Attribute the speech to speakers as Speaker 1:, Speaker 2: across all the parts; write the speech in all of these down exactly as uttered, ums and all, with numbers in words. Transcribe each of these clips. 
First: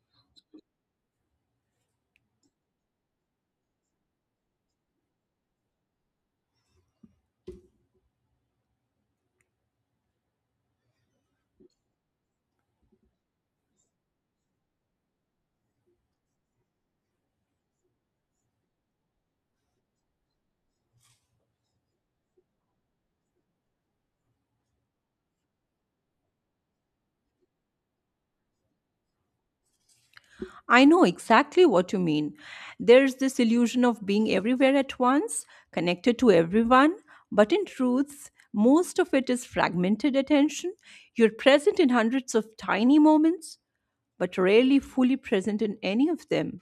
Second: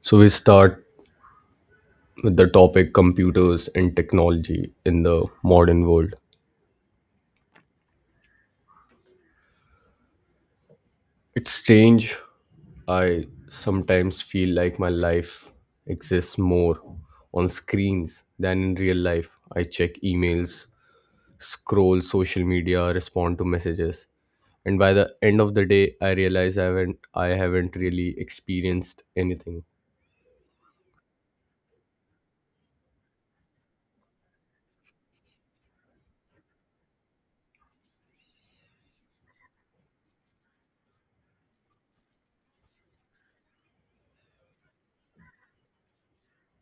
Speaker 1: So we start with the topic computers and technology in the modern world. It's strange. I sometimes feel like my life exists more on screens than in real life. I check emails, scroll social media, respond to messages, and by the end of the day, I realize I haven't I haven't really experienced anything.
Speaker 2: I know exactly what you mean. There's this illusion of being everywhere at once, connected to everyone, but in truth, most of it is fragmented attention. You're present in hundreds of tiny moments, but rarely fully present in any of them.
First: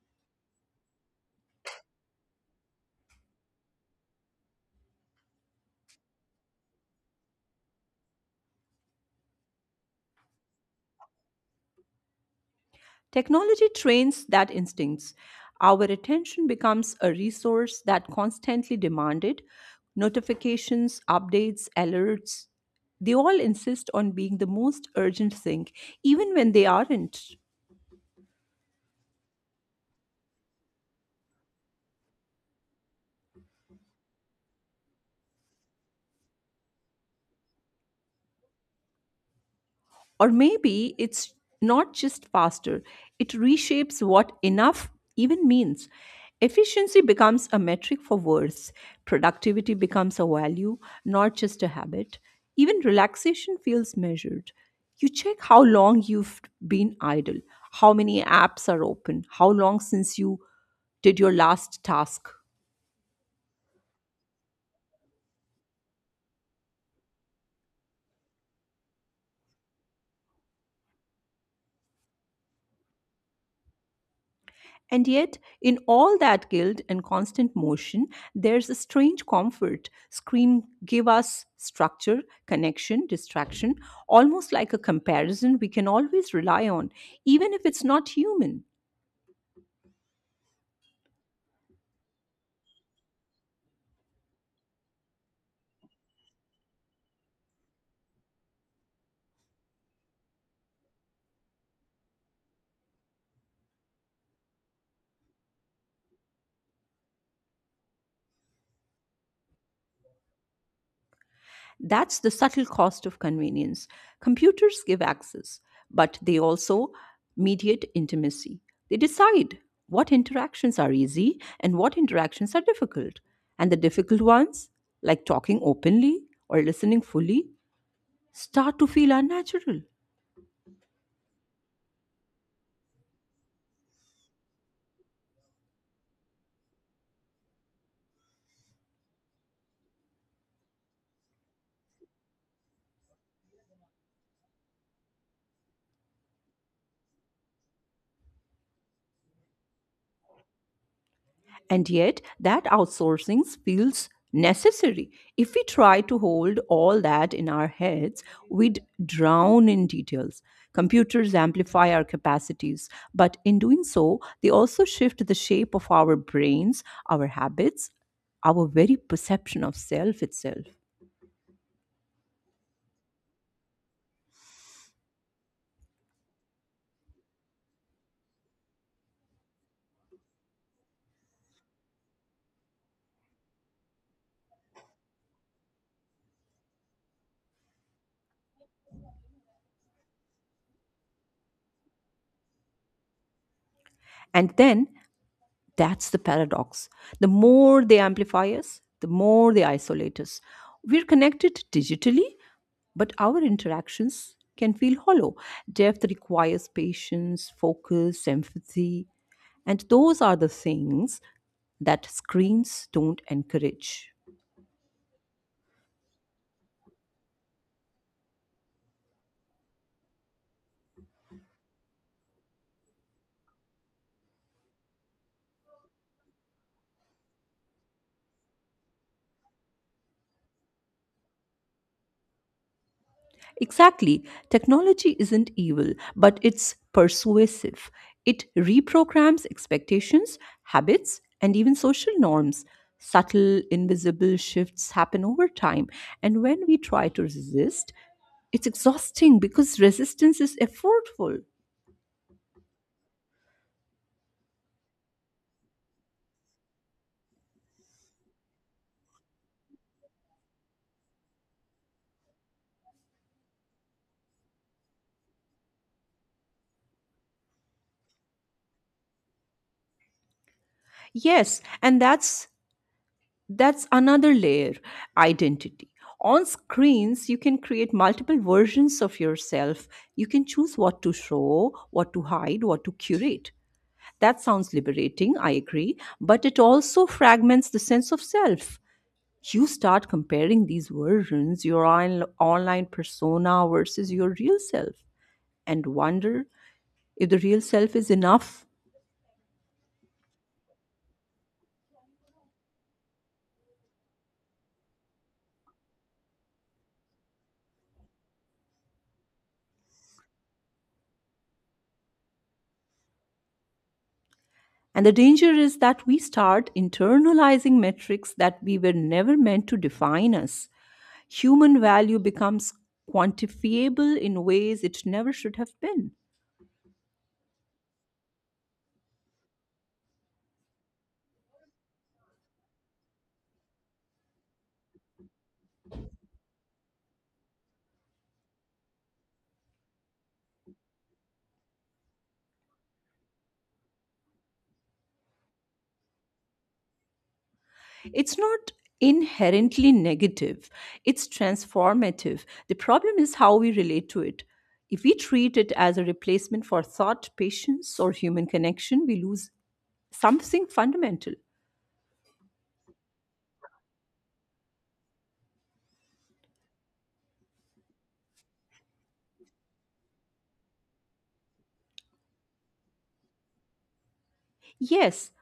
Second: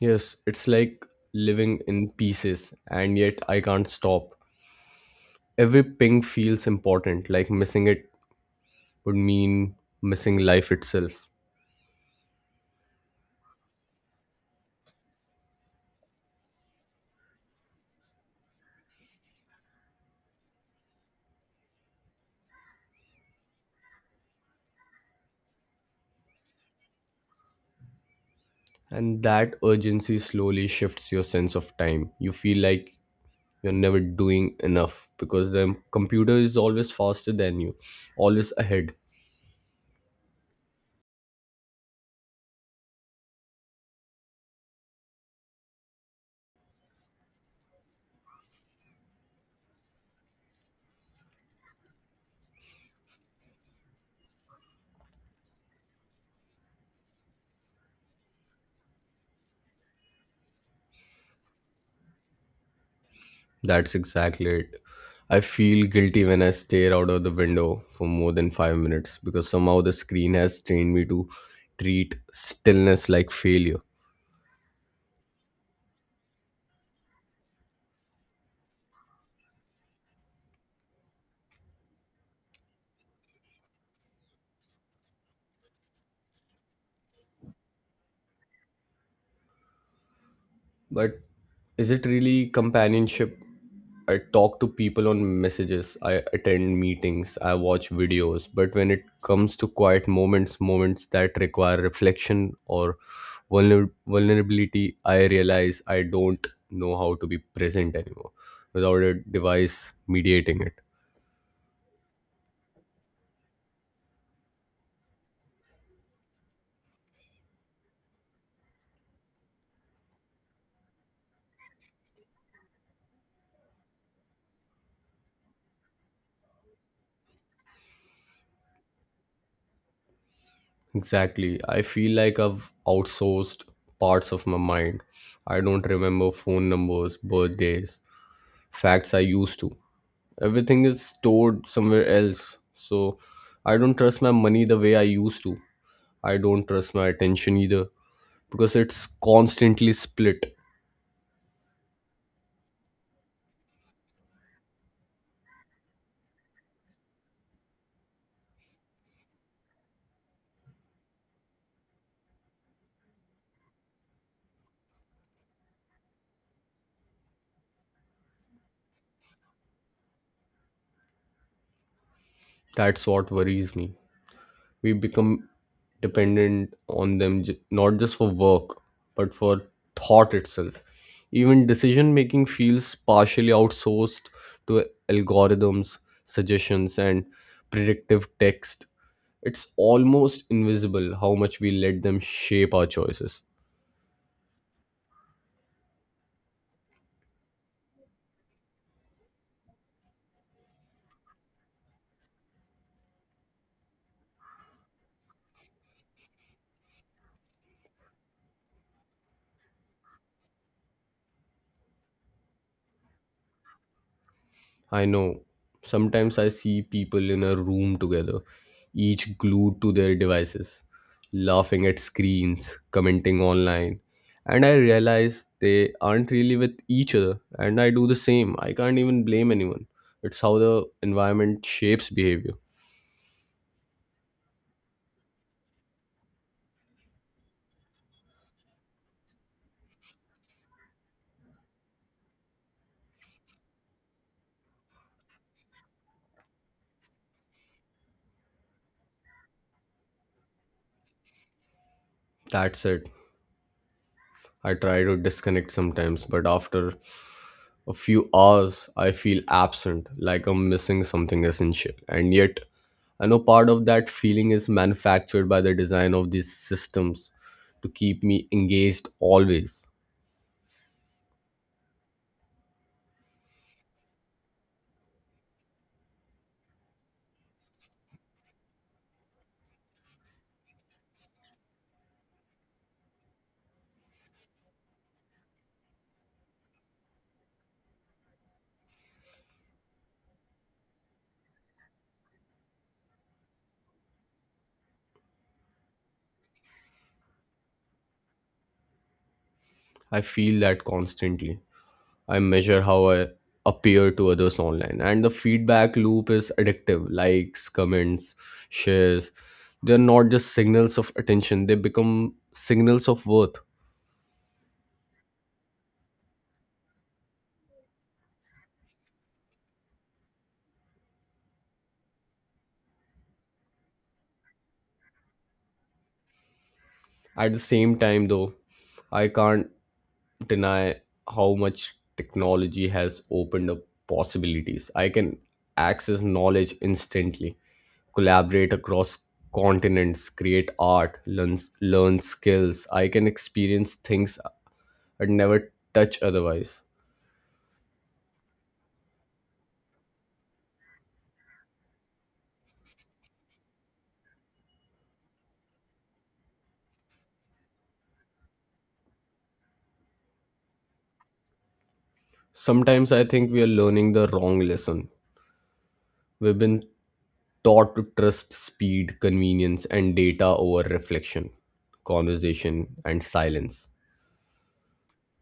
Speaker 1: Yes, it's like living in pieces, and yet I can't stop. Every ping feels important, like missing it would mean missing life itself.
Speaker 2: Technology trains that instincts. Our attention becomes a resource that constantly demanded notifications, updates, alerts. They all insist on being the most urgent thing, even when they aren't.
Speaker 1: And that urgency slowly shifts your sense of time. You feel like you're never doing enough because the computer is always faster than you, always ahead.
Speaker 2: Or maybe it's not just faster, it reshapes what enough even means. Efficiency becomes a metric for worth, productivity becomes a value, not just a habit. Even relaxation feels measured. You check how long you've been idle, how many apps are open, how long since you did your last task.
Speaker 1: That's exactly it. I feel guilty when I stare out of the window for more than five minutes because somehow the screen has trained me to treat stillness like failure.
Speaker 2: And yet, in all that guilt and constant motion, there's a strange comfort. Screen give us structure, connection, distraction, almost like a comparison we can always rely on, even if it's not human.
Speaker 1: But is it really companionship? I talk to people on messages, I attend meetings, I watch videos, but when it comes to quiet moments, moments that require reflection or vulner- vulnerability, I realize I don't know how to be present anymore without a device mediating it.
Speaker 2: That's the subtle cost of convenience. Computers give access, but they also mediate intimacy. They decide what interactions are easy and what interactions are difficult. And the difficult ones, like talking openly or listening fully, start to feel unnatural.
Speaker 1: Exactly. I feel like I've outsourced parts of my mind. I don't remember phone numbers, birthdays, facts I used to. Everything is stored somewhere else, so I don't trust my money the way I used to. I don't trust my attention either, because it's constantly split.
Speaker 2: And yet, that outsourcing feels necessary. If we try to hold all that in our heads, we'd drown in details. Computers amplify our capacities, but in doing so, they also shift the shape of our brains, our habits, our very perception of self itself.
Speaker 1: That's what worries me. We become dependent on them, j- not just for work, but for thought itself. Even decision making feels partially outsourced to algorithms, suggestions, and predictive text. It's almost invisible how much we let them shape our choices.
Speaker 2: And then that's the paradox. The more they amplify us, the more they isolate us. We're connected digitally, but our interactions can feel hollow. Depth requires patience, focus, empathy, and those are the things that screens don't encourage.
Speaker 1: I know. Sometimes I see people in a room together, each glued to their devices, laughing at screens, commenting online. And I realize they aren't really with each other, and I do the same. I can't even blame anyone. It's how the environment shapes behavior.
Speaker 2: Exactly, technology isn't evil, but it's persuasive. It reprograms expectations, habits, and even social norms. Subtle, invisible shifts happen over time, and when we try to resist, it's exhausting because resistance is effortful.
Speaker 1: That's it. I try to disconnect sometimes, but after a few hours, I feel absent, like I'm missing something essential. And yet, I know part of that feeling is manufactured by the design of these systems to keep me engaged always.
Speaker 2: Yes, and that's that's another layer, identity. On screens, you can create multiple versions of yourself. You can choose what to show, what to hide, what to curate. That sounds liberating, I agree, but it also fragments the sense of self. You start comparing these versions, your on- online persona versus your real self, and wonder if the real self is enough.
Speaker 1: I feel that constantly. I measure how I appear to others online, and the feedback loop is addictive: likes, comments, shares. They're not just signals of attention, they become signals of worth.
Speaker 2: And the danger is that we start internalizing metrics that we were never meant to define us. Human value becomes quantifiable in ways it never should have been.
Speaker 1: At the same time, though, I can't deny how much technology has opened up possibilities. I can access knowledge instantly, collaborate across continents, create art, learn, learn skills. I can experience things I'd never touch otherwise.
Speaker 2: It's not inherently negative, it's transformative. The problem is how we relate to it. If we treat it as a replacement for thought, patience, or human connection, we lose something fundamental.
Speaker 1: Sometimes I think we are learning the wrong lesson. We've been taught to trust speed, convenience, and data over reflection, conversation, and silence.
Speaker 2: Yes,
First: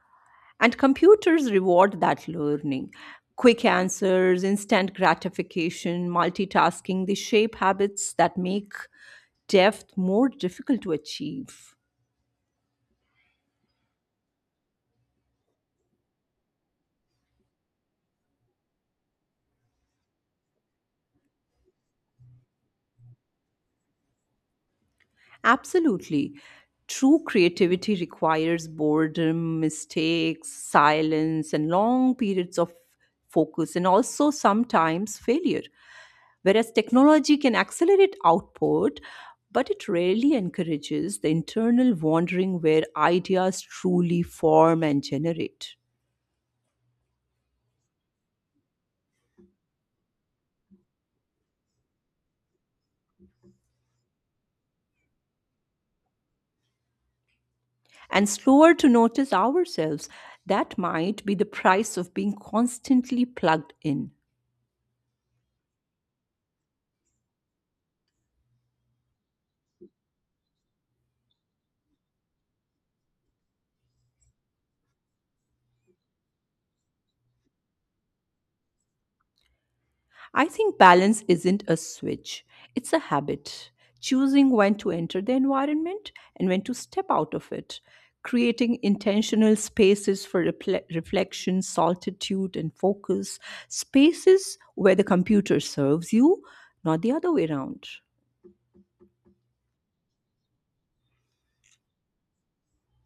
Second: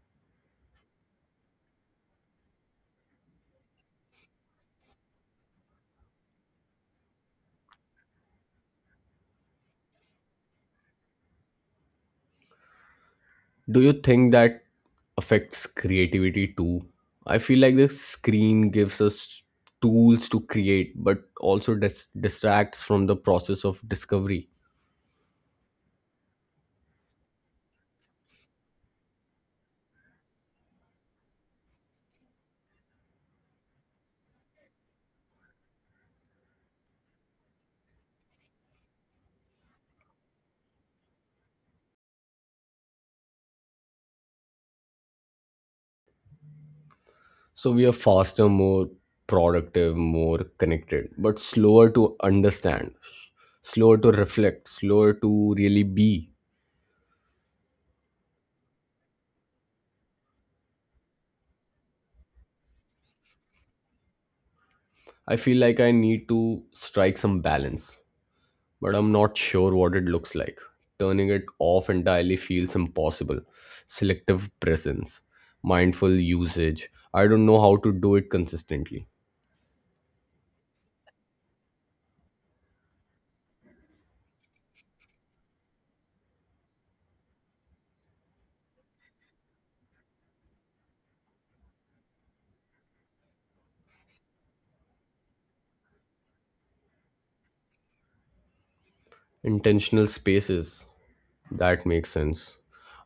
Speaker 2: and computers reward that learning. Quick answers, instant gratification, multitasking, they shape habits that make depth more difficult to achieve.
Speaker 1: Do you think that affects creativity too? I feel like the screen gives us tools to create, but also dis- distracts from the process of discovery.
Speaker 2: Absolutely. True creativity requires boredom, mistakes, silence, and long periods of focus, and also sometimes failure. Whereas technology can accelerate output, but it rarely encourages the internal wandering where ideas truly form and generate.
Speaker 1: So we are faster, more productive, more connected, but slower to understand, slower to reflect, slower to really be.
Speaker 2: And slower to notice ourselves, that might be the price of being constantly plugged in.
Speaker 1: I feel like I need to strike some balance, but I'm not sure what it looks like. Turning it off entirely feels impossible. Selective presence, mindful usage. I don't know how to do it consistently.
Speaker 2: I think balance isn't a switch, it's a habit. Choosing when to enter the environment and when to step out of it, creating intentional spaces for refle- reflection, solitude, and focus, spaces where the computer serves you, not the other way around.
Speaker 1: Intentional spaces. That makes sense.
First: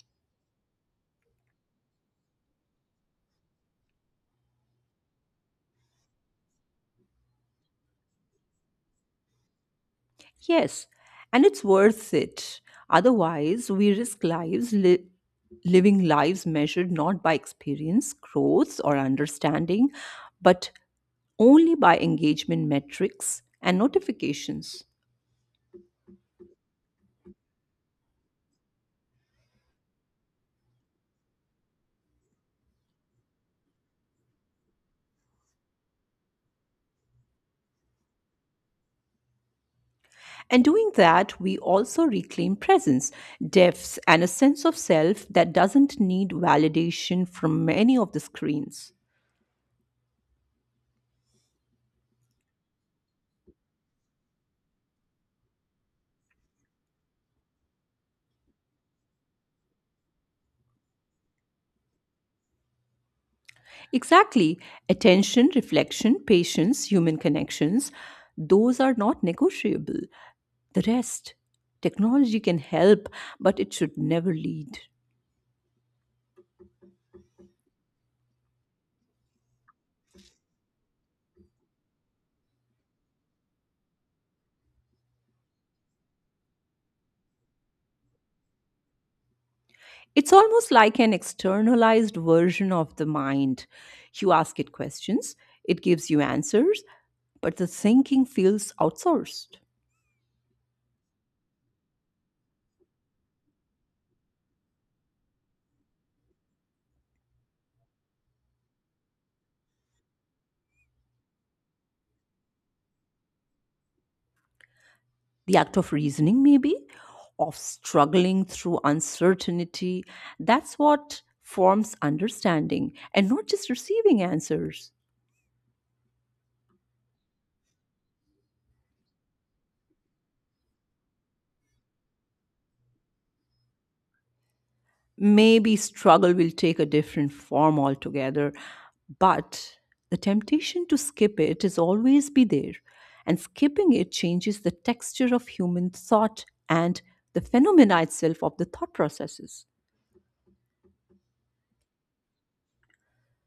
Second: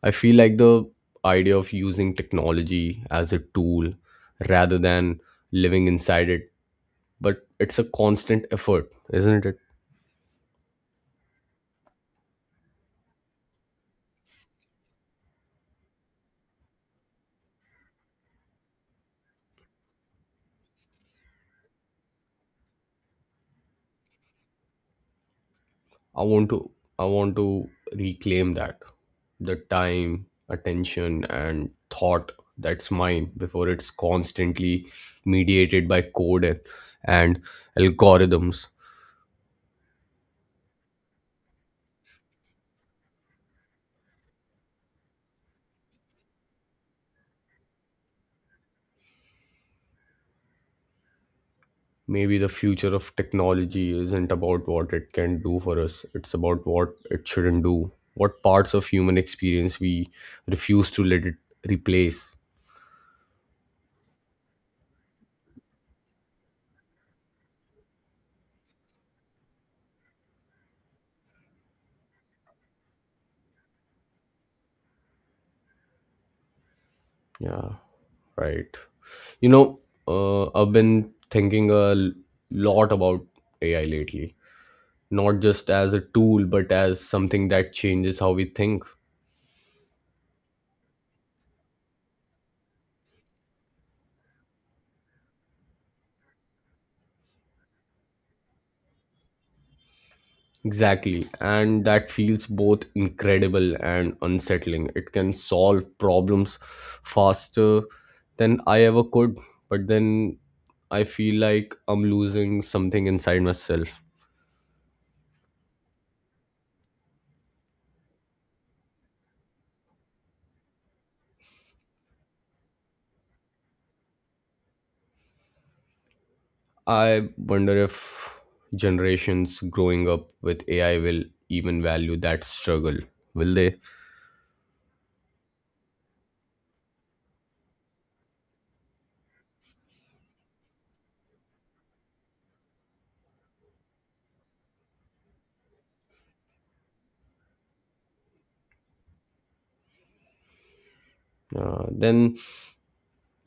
Speaker 1: I feel like the idea of using technology as a tool rather than living inside it, but it's a constant effort, isn't it?
Speaker 2: Yes, and it's worth it. Otherwise, we risk lives li- living lives measured not by experience, growth, or understanding, but only by engagement metrics and notifications.
Speaker 1: I want to I want to reclaim that, the time, attention, and thought that's mine before it's constantly mediated by code and, and algorithms.
Speaker 2: And doing that, we also reclaim presence, depth, and a sense of self that doesn't need validation from any of the screens.
Speaker 1: Maybe the future of technology isn't about what it can do for us, it's about what it shouldn't do. What parts of human experience we refuse to let it replace.
Speaker 2: Exactly. Attention, reflection, patience, human connections, those are not negotiable. The rest, technology can help, but it should never lead.
Speaker 1: Yeah. Right. You know, uh, I've been thinking a l- lot about A I lately, not just as a tool, but as something that changes how we think.
Speaker 2: It's almost like an externalized version of the mind. You ask it questions, it gives you answers, but the thinking feels outsourced.
Speaker 1: Exactly. And that feels both incredible and unsettling. It can solve problems faster than I ever could, but then I feel like I'm losing something inside myself.
Speaker 2: The act of reasoning, maybe, of struggling through uncertainty. That's what forms understanding and not just receiving answers.
Speaker 1: I wonder if generations growing up with A I will even value that struggle. Will they?
Speaker 2: Maybe struggle will take a different form altogether, but the temptation to skip it is always be there. And skipping it changes the texture of human thought and the phenomena itself of the thought processes.
Speaker 1: Uh, then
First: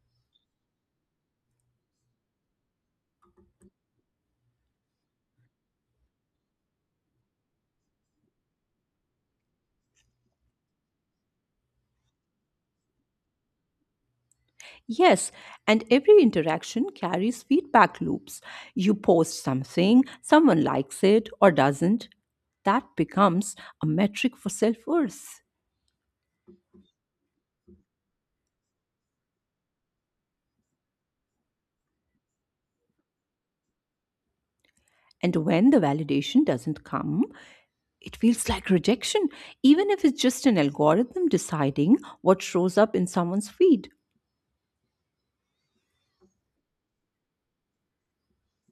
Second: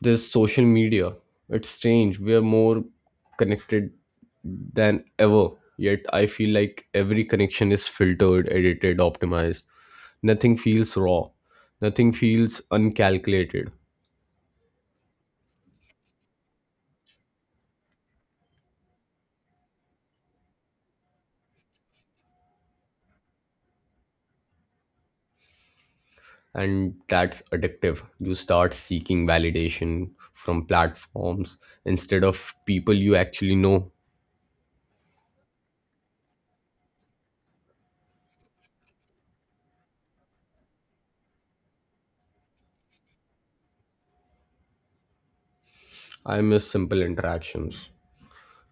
Speaker 1: there's social media. It's strange. We are more connected than ever. Yet I feel like every connection is filtered, edited, optimized. Nothing feels raw. Nothing feels uncalculated.
Speaker 2: Yes, and every interaction carries feedback loops. You post something, someone likes it or doesn't. That becomes a metric for self worth.
Speaker 1: And that's addictive. You start seeking validation from platforms instead of people you actually know.
Speaker 2: And when the validation doesn't come, it feels like rejection, even if it's just an algorithm deciding what shows up in someone's feed.
Speaker 1: I miss simple interactions,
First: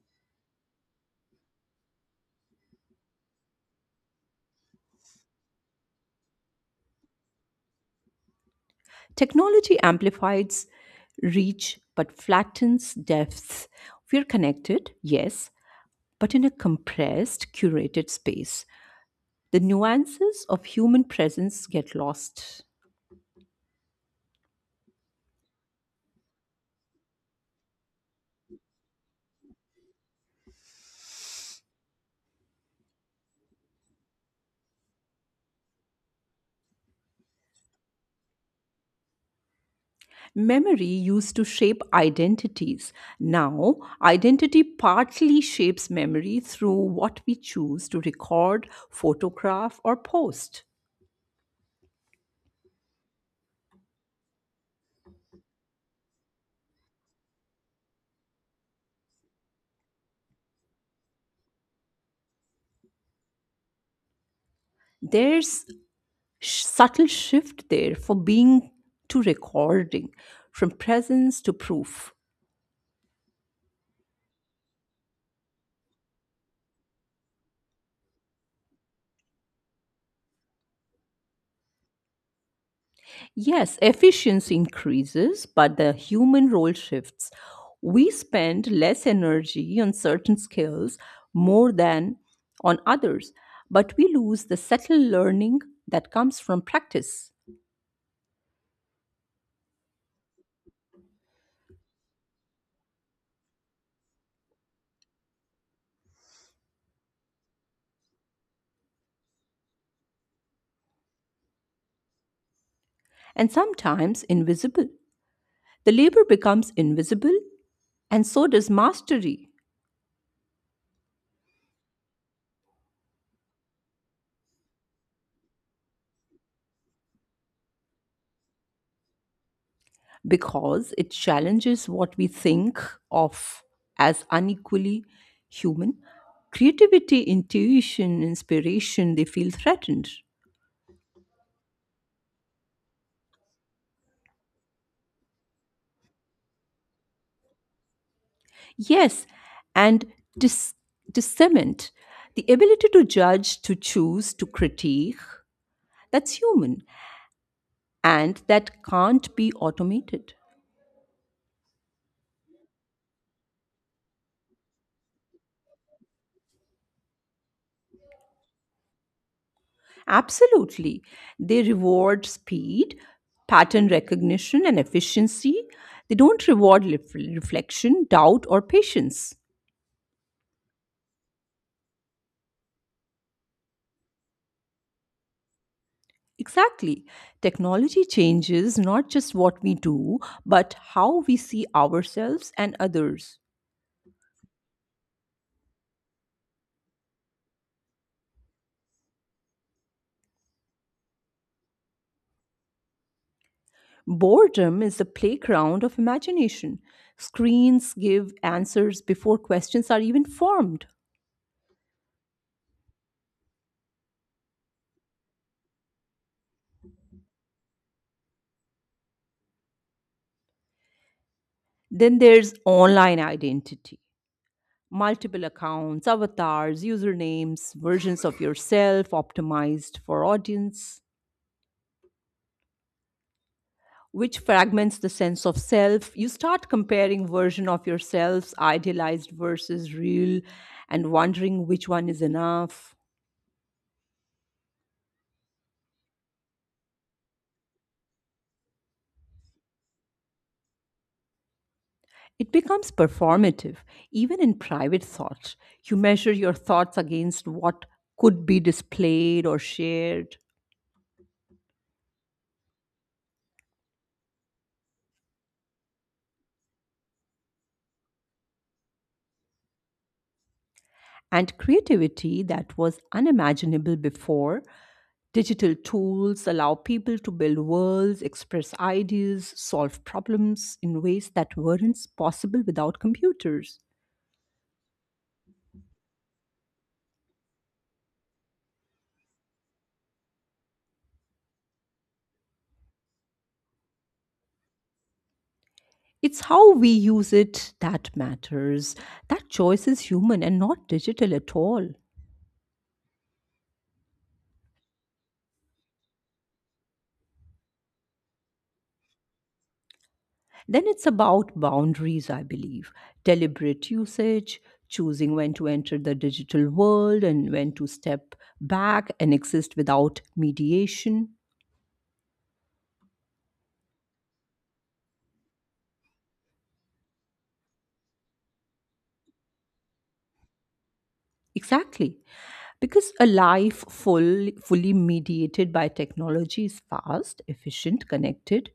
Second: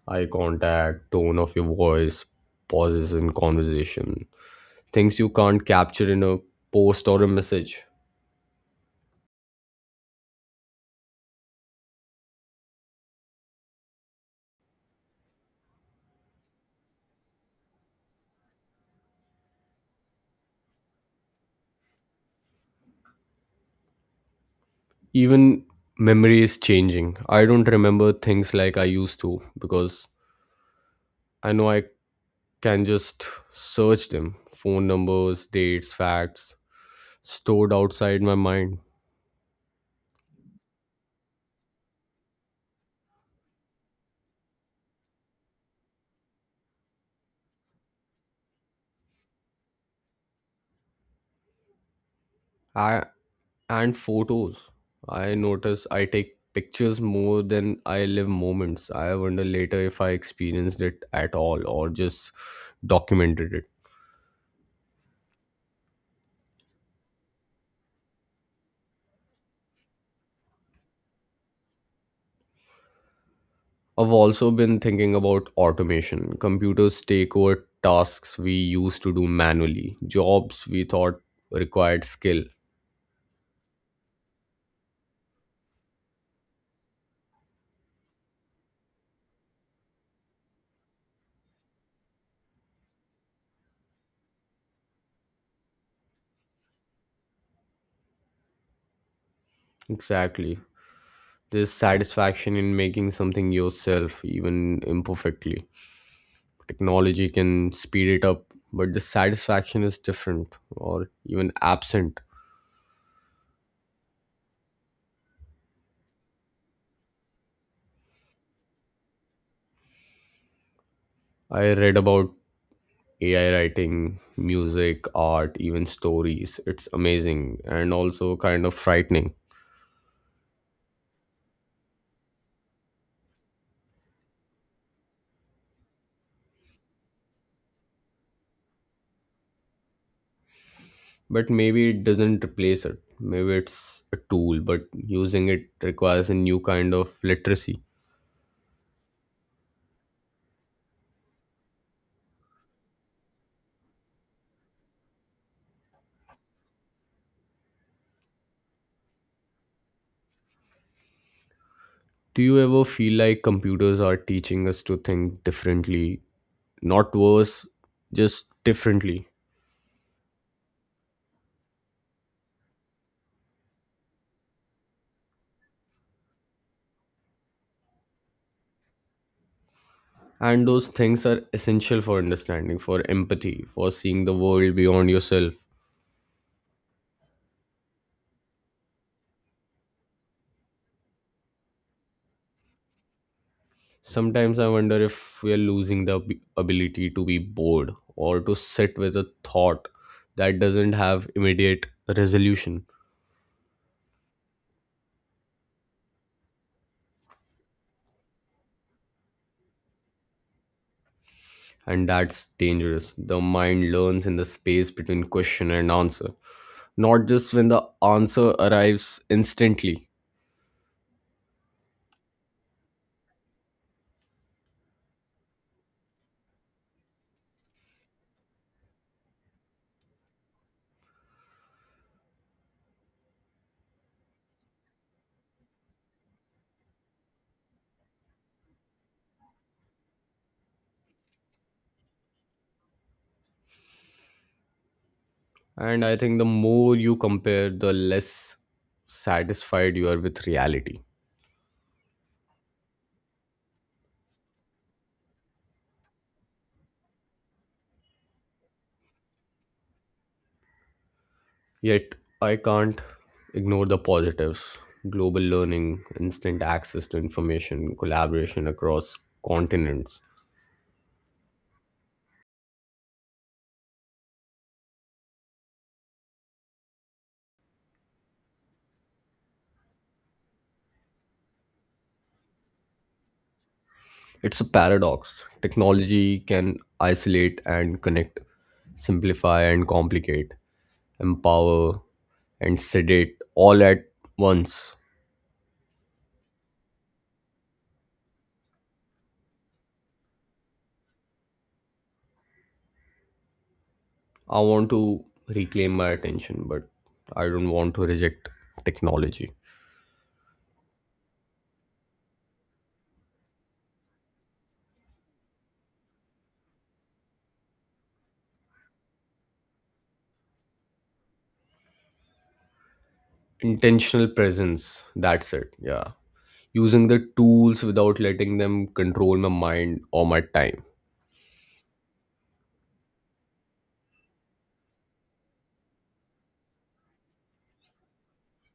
Speaker 1: eye contact, tone of your voice, pauses in conversation, things you can't capture in a post or a message.
Speaker 2: Technology amplifies reach but flattens depth. We're connected, yes, but in a compressed, curated space. The nuances of human presence get lost.
Speaker 1: Even memory is changing. I don't remember things like I used to because I know I can just search them: phone numbers, dates, facts stored outside my mind.
Speaker 2: Memory used to shape identities. Now, identity partly shapes memory through what we choose to record, photograph, or post.
Speaker 1: I, and photos. I notice I take pictures more than I live moments. I wonder later if I experienced it at all or just documented it.
Speaker 2: There's sh- subtle shift there for being to recording, from presence to proof.
Speaker 1: I've also been thinking about automation. Computers take over tasks we used to do manually, jobs we thought required skill.
Speaker 2: Yes, efficiency increases, but the human role shifts. We spend less energy on certain skills more than on others, but we lose the subtle learning that comes from practice
Speaker 1: Exactly. There's satisfaction in making something yourself, even imperfectly. Technology can speed it up, but the satisfaction is different, or even absent.
Speaker 2: and sometimes invisible. The labor becomes invisible, and so does mastery
Speaker 1: I read about AI writing music, art, even stories. It's amazing, and also kind of frightening.
Speaker 2: because it challenges what we think of as unequally human. Creativity, intuition, inspiration, they feel threatened.
Speaker 1: But maybe it doesn't replace it. Maybe it's a tool, but using it requires a new kind of literacy.
Speaker 2: Yes, and dis- discernment, the ability to judge, to choose, to critique, that's human and that can't be automated.
Speaker 1: Do you ever feel like computers are teaching us to think differently? Not worse, just differently.
Speaker 2: Absolutely. They reward speed, pattern recognition, and efficiency. They don't reward lef- reflection, doubt, or patience.
Speaker 1: And those things are essential for understanding, for empathy, for seeing the world beyond yourself.
Speaker 2: Exactly. Technology changes not just what we do, but how we see ourselves and others.
Speaker 1: Sometimes I wonder if we are losing the ab- ability to be bored or to sit with a thought that doesn't have immediate resolution.
Speaker 2: Boredom is the playground of imagination. Screens give answers before questions are even formed.
Speaker 1: And that's dangerous. The mind learns in the space between question and answer, not just when the answer arrives instantly.
Speaker 2: Then there's online identity. Multiple accounts, avatars, usernames, versions of yourself optimized for audience, which fragments the sense of self. You start comparing version of yourselves, idealized versus real, and wondering which one is enough.
Speaker 1: And I think the more you compare, the less satisfied you are with reality.
Speaker 2: It becomes performative, even in private thought. You measure your thoughts against what could be displayed or shared.
Speaker 1: Yet, I can't ignore the positives: global learning, instant access to information, collaboration across continents.
Speaker 2: And creativity that was unimaginable before. Digital tools allow people to build worlds, express ideas, solve problems in ways that weren't possible without computers.
Speaker 1: It's a paradox. Technology can isolate and connect, simplify and complicate, empower and sedate all at once.
Speaker 2: It's how we use it that matters. That choice is human and not digital at all.
Speaker 1: I want to reclaim my attention, but I don't want to reject technology.
Speaker 2: Then it's about boundaries, I believe. Deliberate usage, choosing when to enter the digital world and when to step back and exist without mediation.
Speaker 1: Intentional presence, that's it. Yeah. Using the tools without letting them control my mind or my time.
Speaker 2: Exactly. Because a life full, fully mediated by technology is fast, efficient, connected,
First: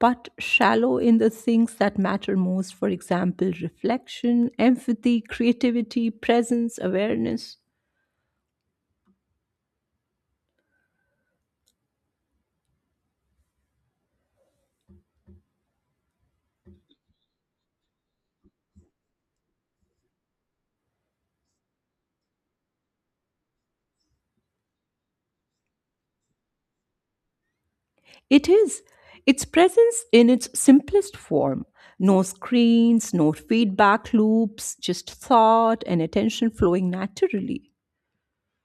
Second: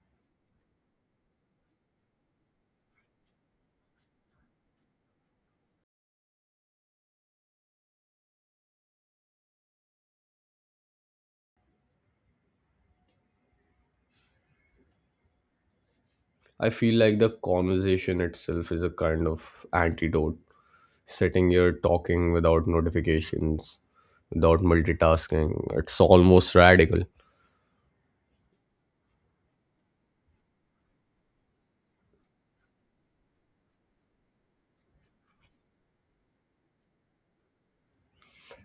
Speaker 2: but shallow in the things that matter most. For example, reflection, empathy, creativity, presence, awareness.
Speaker 1: I feel like the conversation itself is a kind of antidote. Sitting here talking without notifications, without multitasking, it's almost radical.
Speaker 2: It is. It's presence in its simplest form. No screens, no feedback loops, just thought and attention flowing naturally.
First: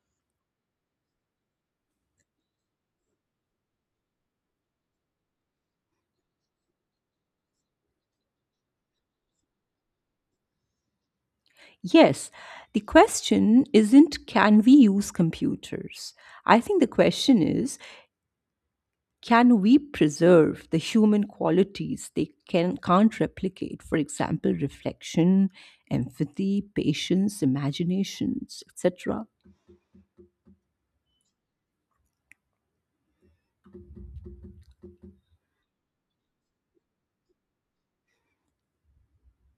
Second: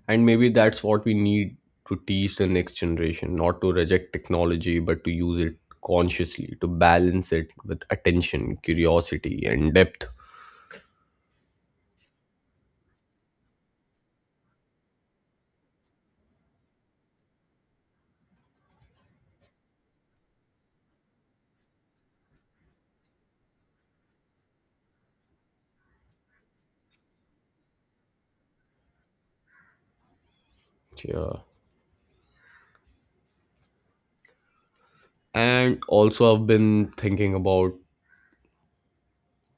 Speaker 1: And maybe that's what we need to teach the next generation: not to reject technology, but to use it consciously, to balance it with attention, curiosity, and depth.
Speaker 2: Yes, the question isn't can we use computers? I think the question is can we preserve the human qualities they can, can't replicate? For example, reflection, empathy, patience, imaginations, et cetera.
Speaker 1: Yeah. And also, I've been thinking about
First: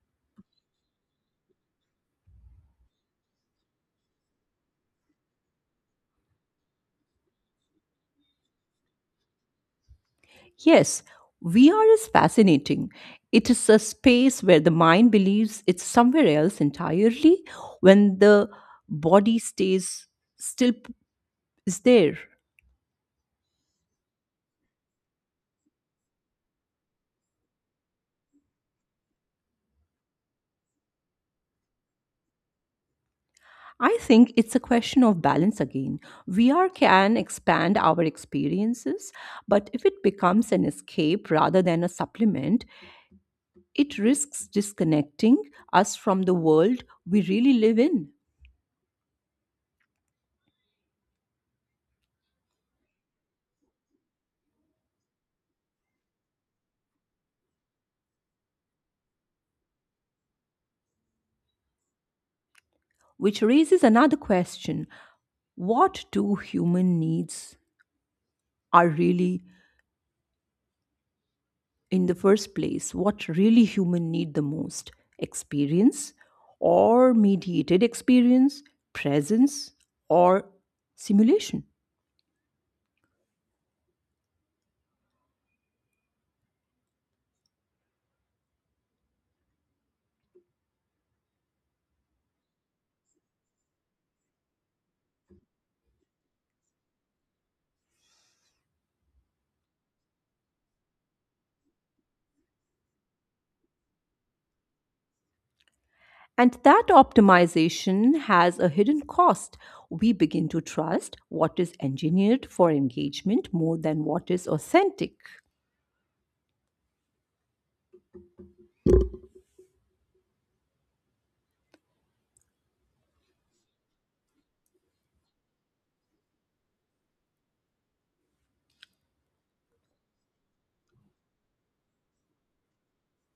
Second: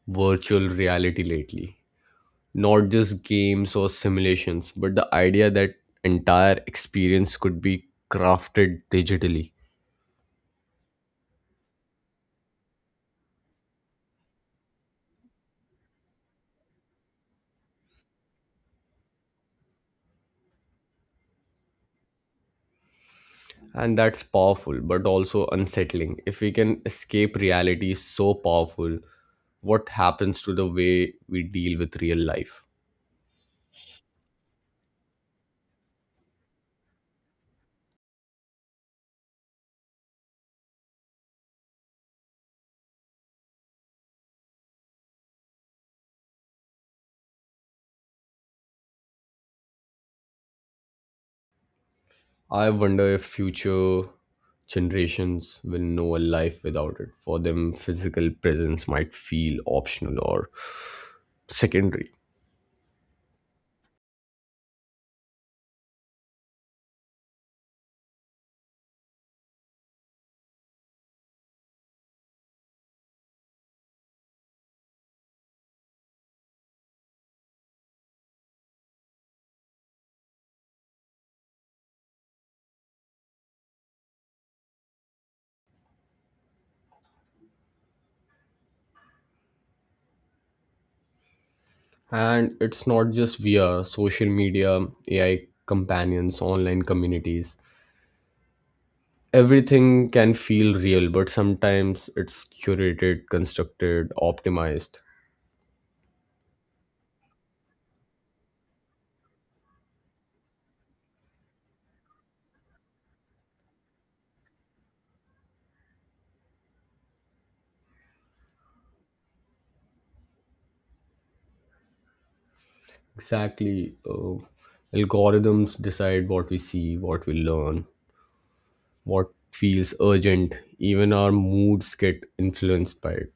Speaker 1: virtual reality lately. Not just games or simulations, but the idea that entire experience could be crafted digitally.
Speaker 2: Yes, V R is fascinating. It is a space where the mind believes it's somewhere else entirely when the body stays still p- is there.
Speaker 1: And that's powerful, but also unsettling. If we can escape reality so powerful, what happens to the way we deal with real life?
Speaker 2: I think it's a question of balance again. V R can expand our experiences, but if it becomes an escape rather than a supplement, it risks disconnecting us from the world we really live in,
Speaker 1: I wonder if future generations will know a life without it. For them, physical presence might feel optional or secondary.
Speaker 2: which raises another question: what do human needs are really, in the first place, what really human need the most, experience or mediated experience, presence or simulation.
Speaker 1: And it's not just V R, social media, A I companions, online communities. Everything can feel real, but sometimes it's curated, constructed, optimized.
Speaker 2: And that optimization has a hidden cost. We begin to trust what is engineered for engagement more than what is authentic.
Speaker 1: Exactly. Uh, algorithms decide what we see, what we learn, what feels urgent. Even our moods get influenced by it.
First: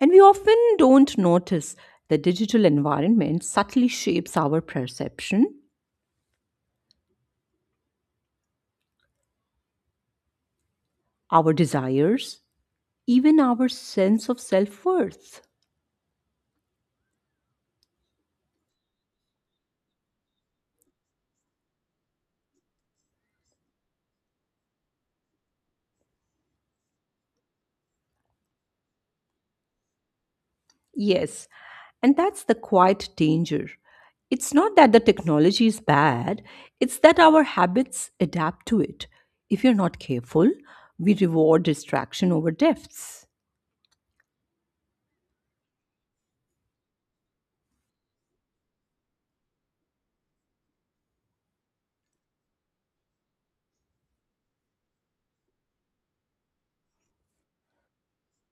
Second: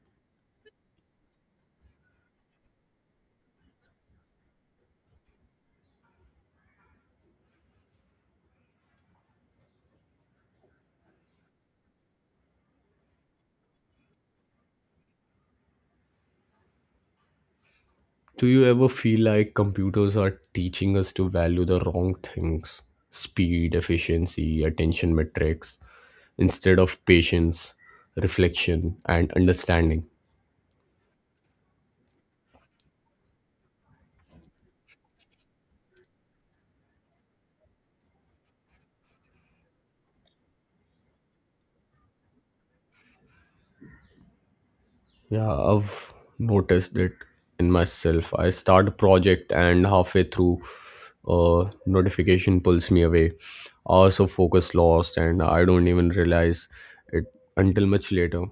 Speaker 2: And we often don't notice the digital environment subtly shapes our perception, our desires, even our sense of self worth.
Speaker 1: Do you ever feel like computers are teaching us to value the wrong things? Speed, efficiency, attention metrics, instead of patience, reflection, and understanding.
Speaker 2: Yes, and that's the quiet danger. It's not that the technology is bad, it's that our habits adapt to it. If you're not careful, we reward distraction over depths.
Speaker 1: Yeah, I've noticed it in myself. I start a project, and halfway through, a notification pulls me away. Hours of focus lost, and I don't even realize it until much later.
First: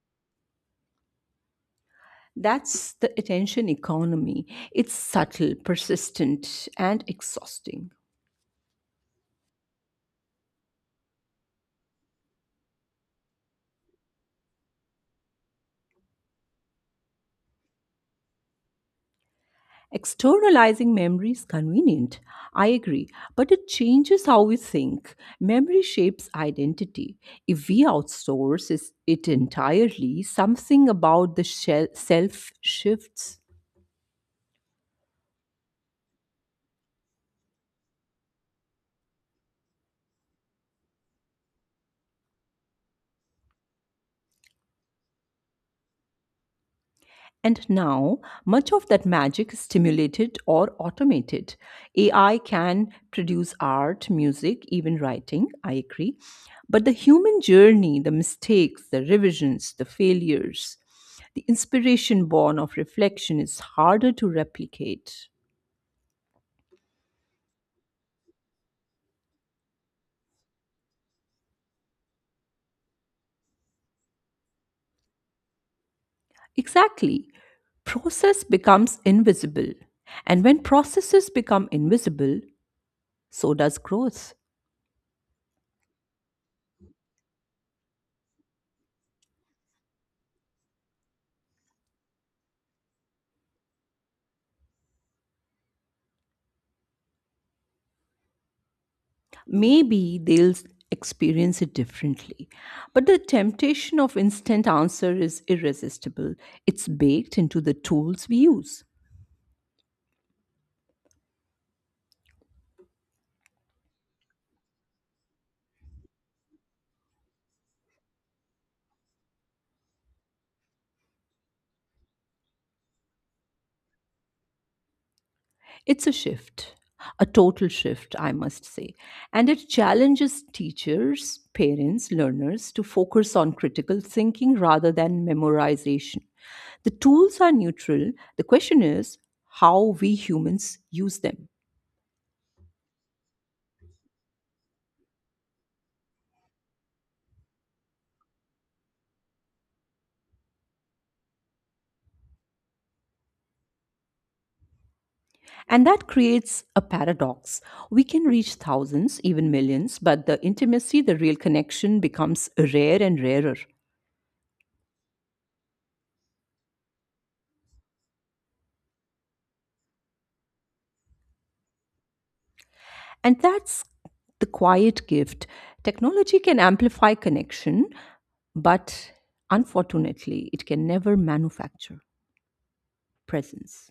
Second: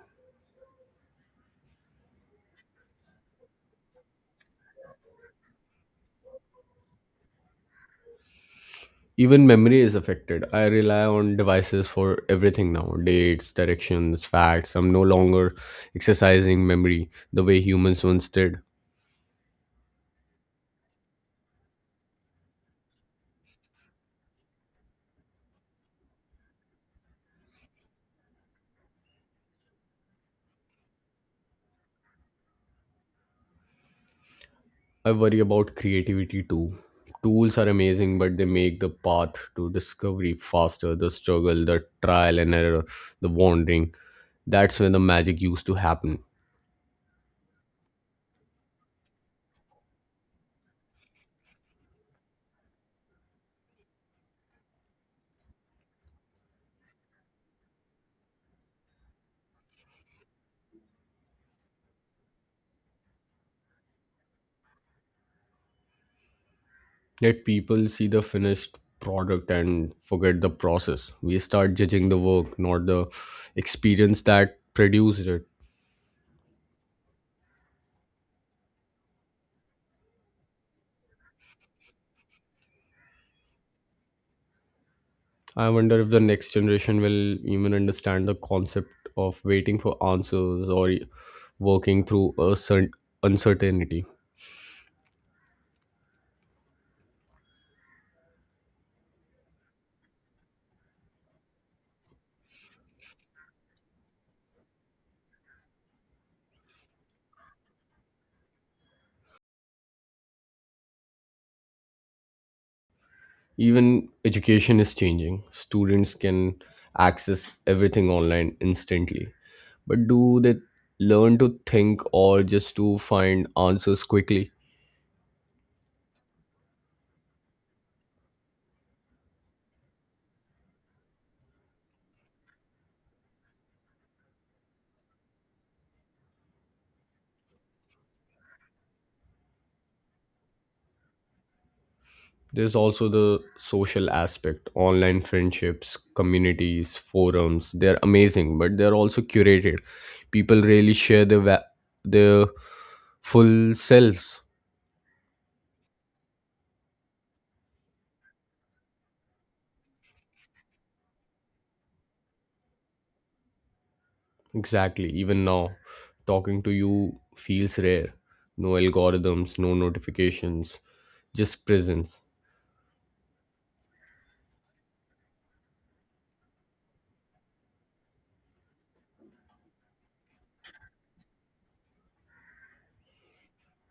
Speaker 2: That's the attention economy. It's subtle, persistent, and exhausting.
Speaker 1: Even memory is affected. I rely on devices for everything now: dates, directions, facts. I'm no longer exercising memory the way humans once did.
Speaker 2: Externalizing memory is convenient, I agree, but it changes how we think. Memory shapes identity. If we outsource is- it entirely, something about the shel- self shifts.
Speaker 1: I worry about creativity too. Tools are amazing, but they make the path to discovery faster: the struggle, the trial and error, the wandering. That's when the magic used to happen.
Speaker 2: And now, much of that magic is stimulated or automated. A I can produce art, music, even writing, I agree. But the human journey, the mistakes, the revisions, the failures, the inspiration born of reflection is harder to replicate.
Speaker 1: Yet people see the finished product and forget the process. We start judging the work, not the experience that produced it.
Speaker 2: Exactly. Process becomes invisible. And when processes become invisible, so does growth.
Speaker 1: I wonder if the next generation will even understand the concept of waiting for answers or e- working through a cer- uncertainty.
Speaker 2: Maybe they'll experience it differently. But the temptation of instant answer is irresistible. It's baked into the tools we use.
Speaker 1: Even education is changing. Students can access everything online instantly. But do they learn to think or just to find answers quickly?
Speaker 2: It's a shift, a total shift, I must say. And it challenges teachers, parents, learners to focus on critical thinking rather than memorization. The tools are neutral. The question is how we humans use them.
Speaker 1: There's also the social aspect: online friendships, communities, forums. They're amazing, but they're also curated. People really share their va- their full selves.
Speaker 2: And that creates a paradox. We can reach thousands, even millions, but the intimacy, the real connection becomes rare and rarer.
Speaker 1: Exactly. Even now, talking to you feels rare. No algorithms, no notifications, just presence.
Speaker 2: And that's the quiet gift. Technology can amplify connection, but unfortunately, it can never manufacture presence,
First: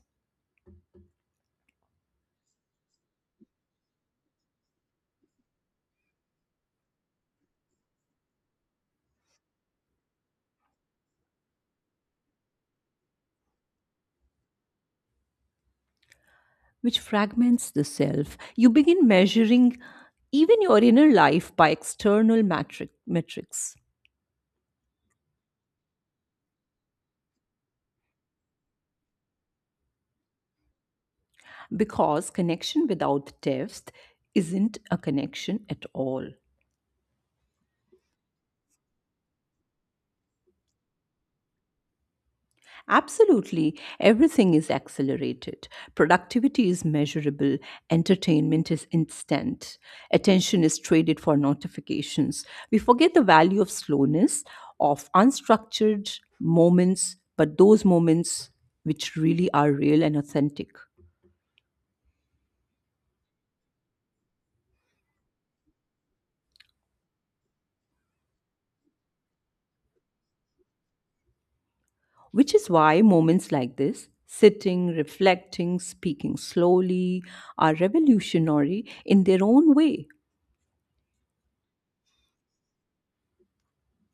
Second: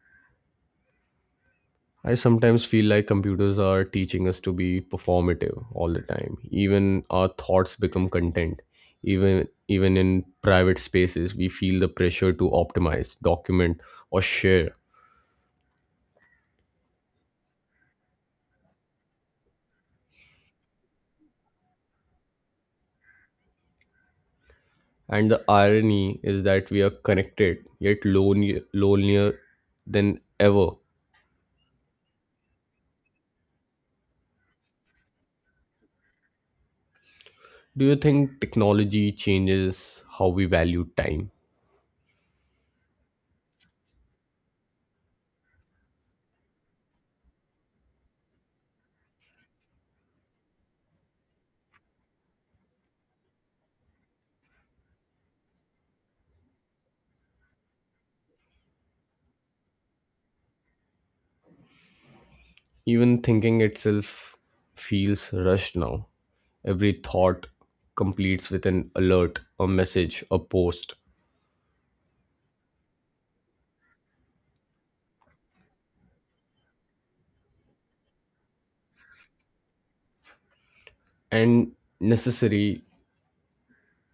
Speaker 1: I sometimes feel like computers are teaching us to be performative all the time. Even our thoughts become content. Even even in private spaces, we feel the pressure to optimize, document, or share.
Speaker 2: which fragments the self. You begin measuring even your inner life by external metric, metrics
Speaker 1: And the irony is that we are connected yet lonely, lonelier than ever.
Speaker 2: because connection without depth isn't a connection at all.
Speaker 1: Do you think technology changes how we value time?
Speaker 2: Absolutely, everything is accelerated. Productivity is measurable, entertainment is instant, attention is traded for notifications. We forget the value of slowness, of unstructured moments, but those moments which really are real and authentic.
Speaker 1: Even thinking itself feels rushed now. Every thought completes with an alert, a message, a post,
Speaker 2: Which is why moments like this, sitting, reflecting, speaking slowly, are revolutionary in their own way.
Speaker 1: and necessary.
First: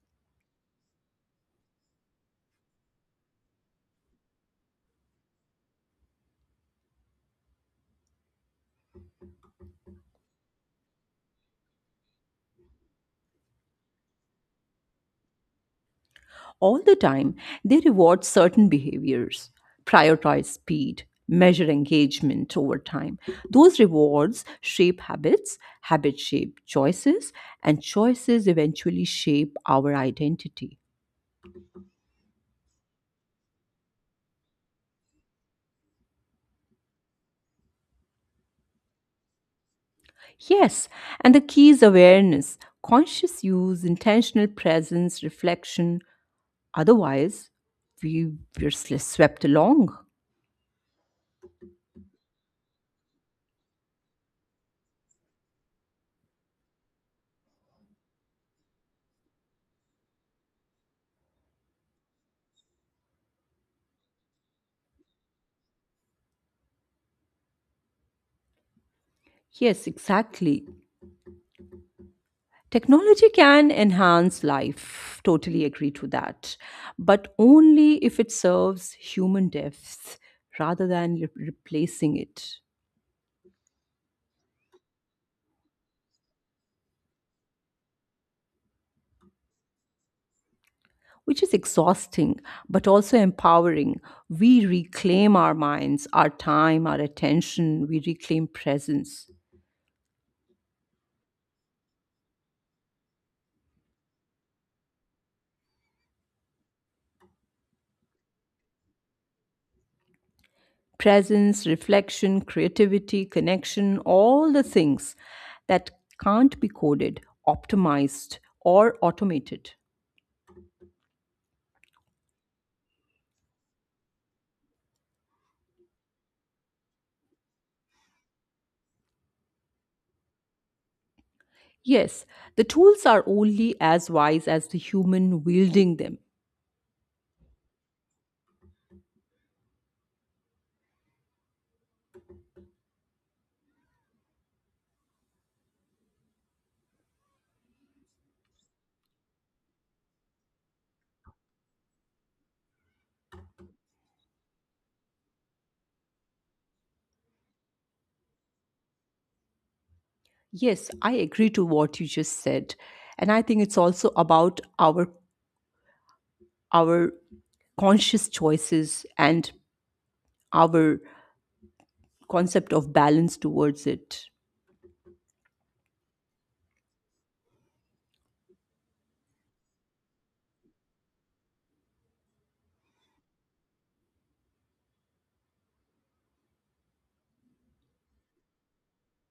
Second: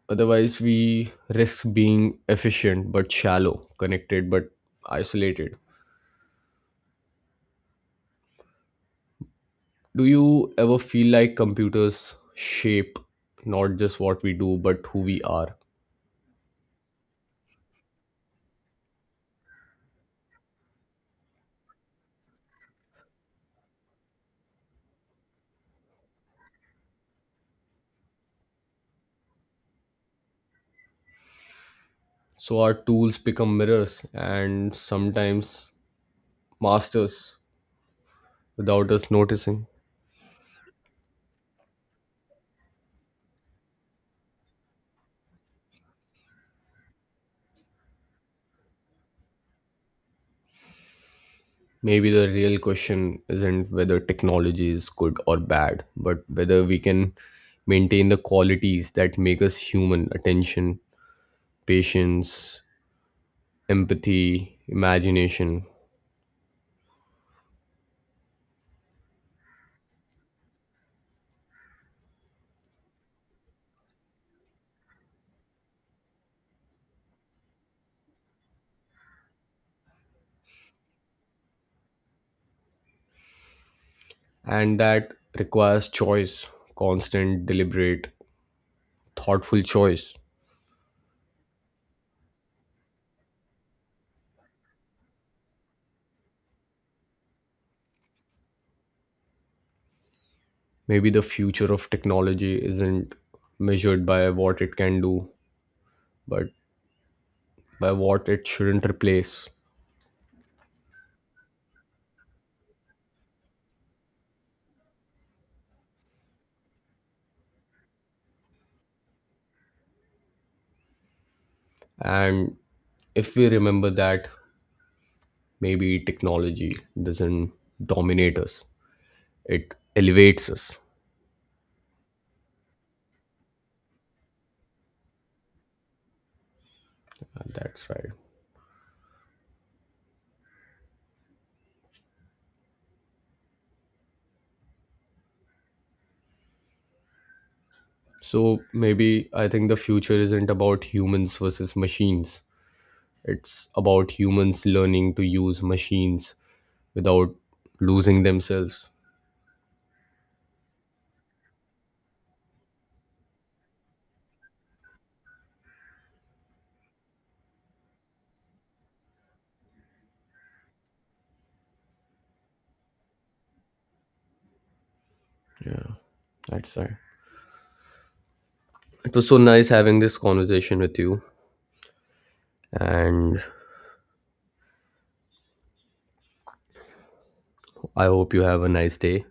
Speaker 1: Otherwise, we risk being efficient but shallow, connected but isolated. Do you ever feel like computers shape not just what we do but who we are?
Speaker 2: All the time, they reward certain behaviors, prioritize speed, measure engagement over time. Those rewards shape habits, habits shape choices, and choices eventually shape our identity.
Speaker 1: So, our tools become mirrors and sometimes masters without us noticing.
Speaker 2: Yes, and the key is awareness, conscious use, intentional presence, reflection. Otherwise, we, we're sl- swept along.
Speaker 1: Maybe the real question isn't whether technology is good or bad, but whether we can maintain the qualities that make us human: attention, patience, empathy, imagination.
Speaker 2: Yes, exactly. Technology can enhance life. Totally agree to that. But only if it serves human depth rather than re- replacing it,
Speaker 1: And that requires choice, constant, deliberate, thoughtful choice.
Speaker 2: which is exhausting but also empowering. We reclaim our minds, our time, our attention. We reclaim presence.
Speaker 1: Maybe the future of technology isn't measured by what it can do, but by what it shouldn't replace.
Speaker 2: Presence, reflection, creativity, connection, all the things that can't be coded, optimized, or automated.
Speaker 1: And if we remember that, maybe technology doesn't dominate us, it elevates us.
Speaker 2: Yes, the tools are only as wise as the human wielding them.
Speaker 1: Uh, that's right. So maybe, I think the future isn't about humans versus machines, it's about humans learning to use machines without losing themselves.
Speaker 2: Yes, I agree to what you just said. And I think it's also about our our conscious choices and our concept of balance towards it.
Speaker 1: Yeah, that's right. It was so nice having this conversation with you, and I hope you have a nice day.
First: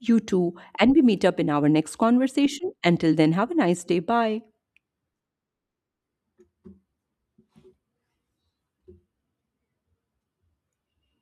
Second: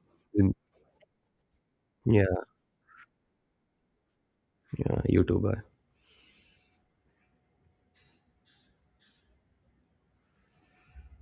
Speaker 2: You
Speaker 1: Mm.
Speaker 2: too. And we meet up in our next
Speaker 1: Yeah,
Speaker 2: conversation. Until then, have a nice day. Bye.
Speaker 1: yeah, you too, bye.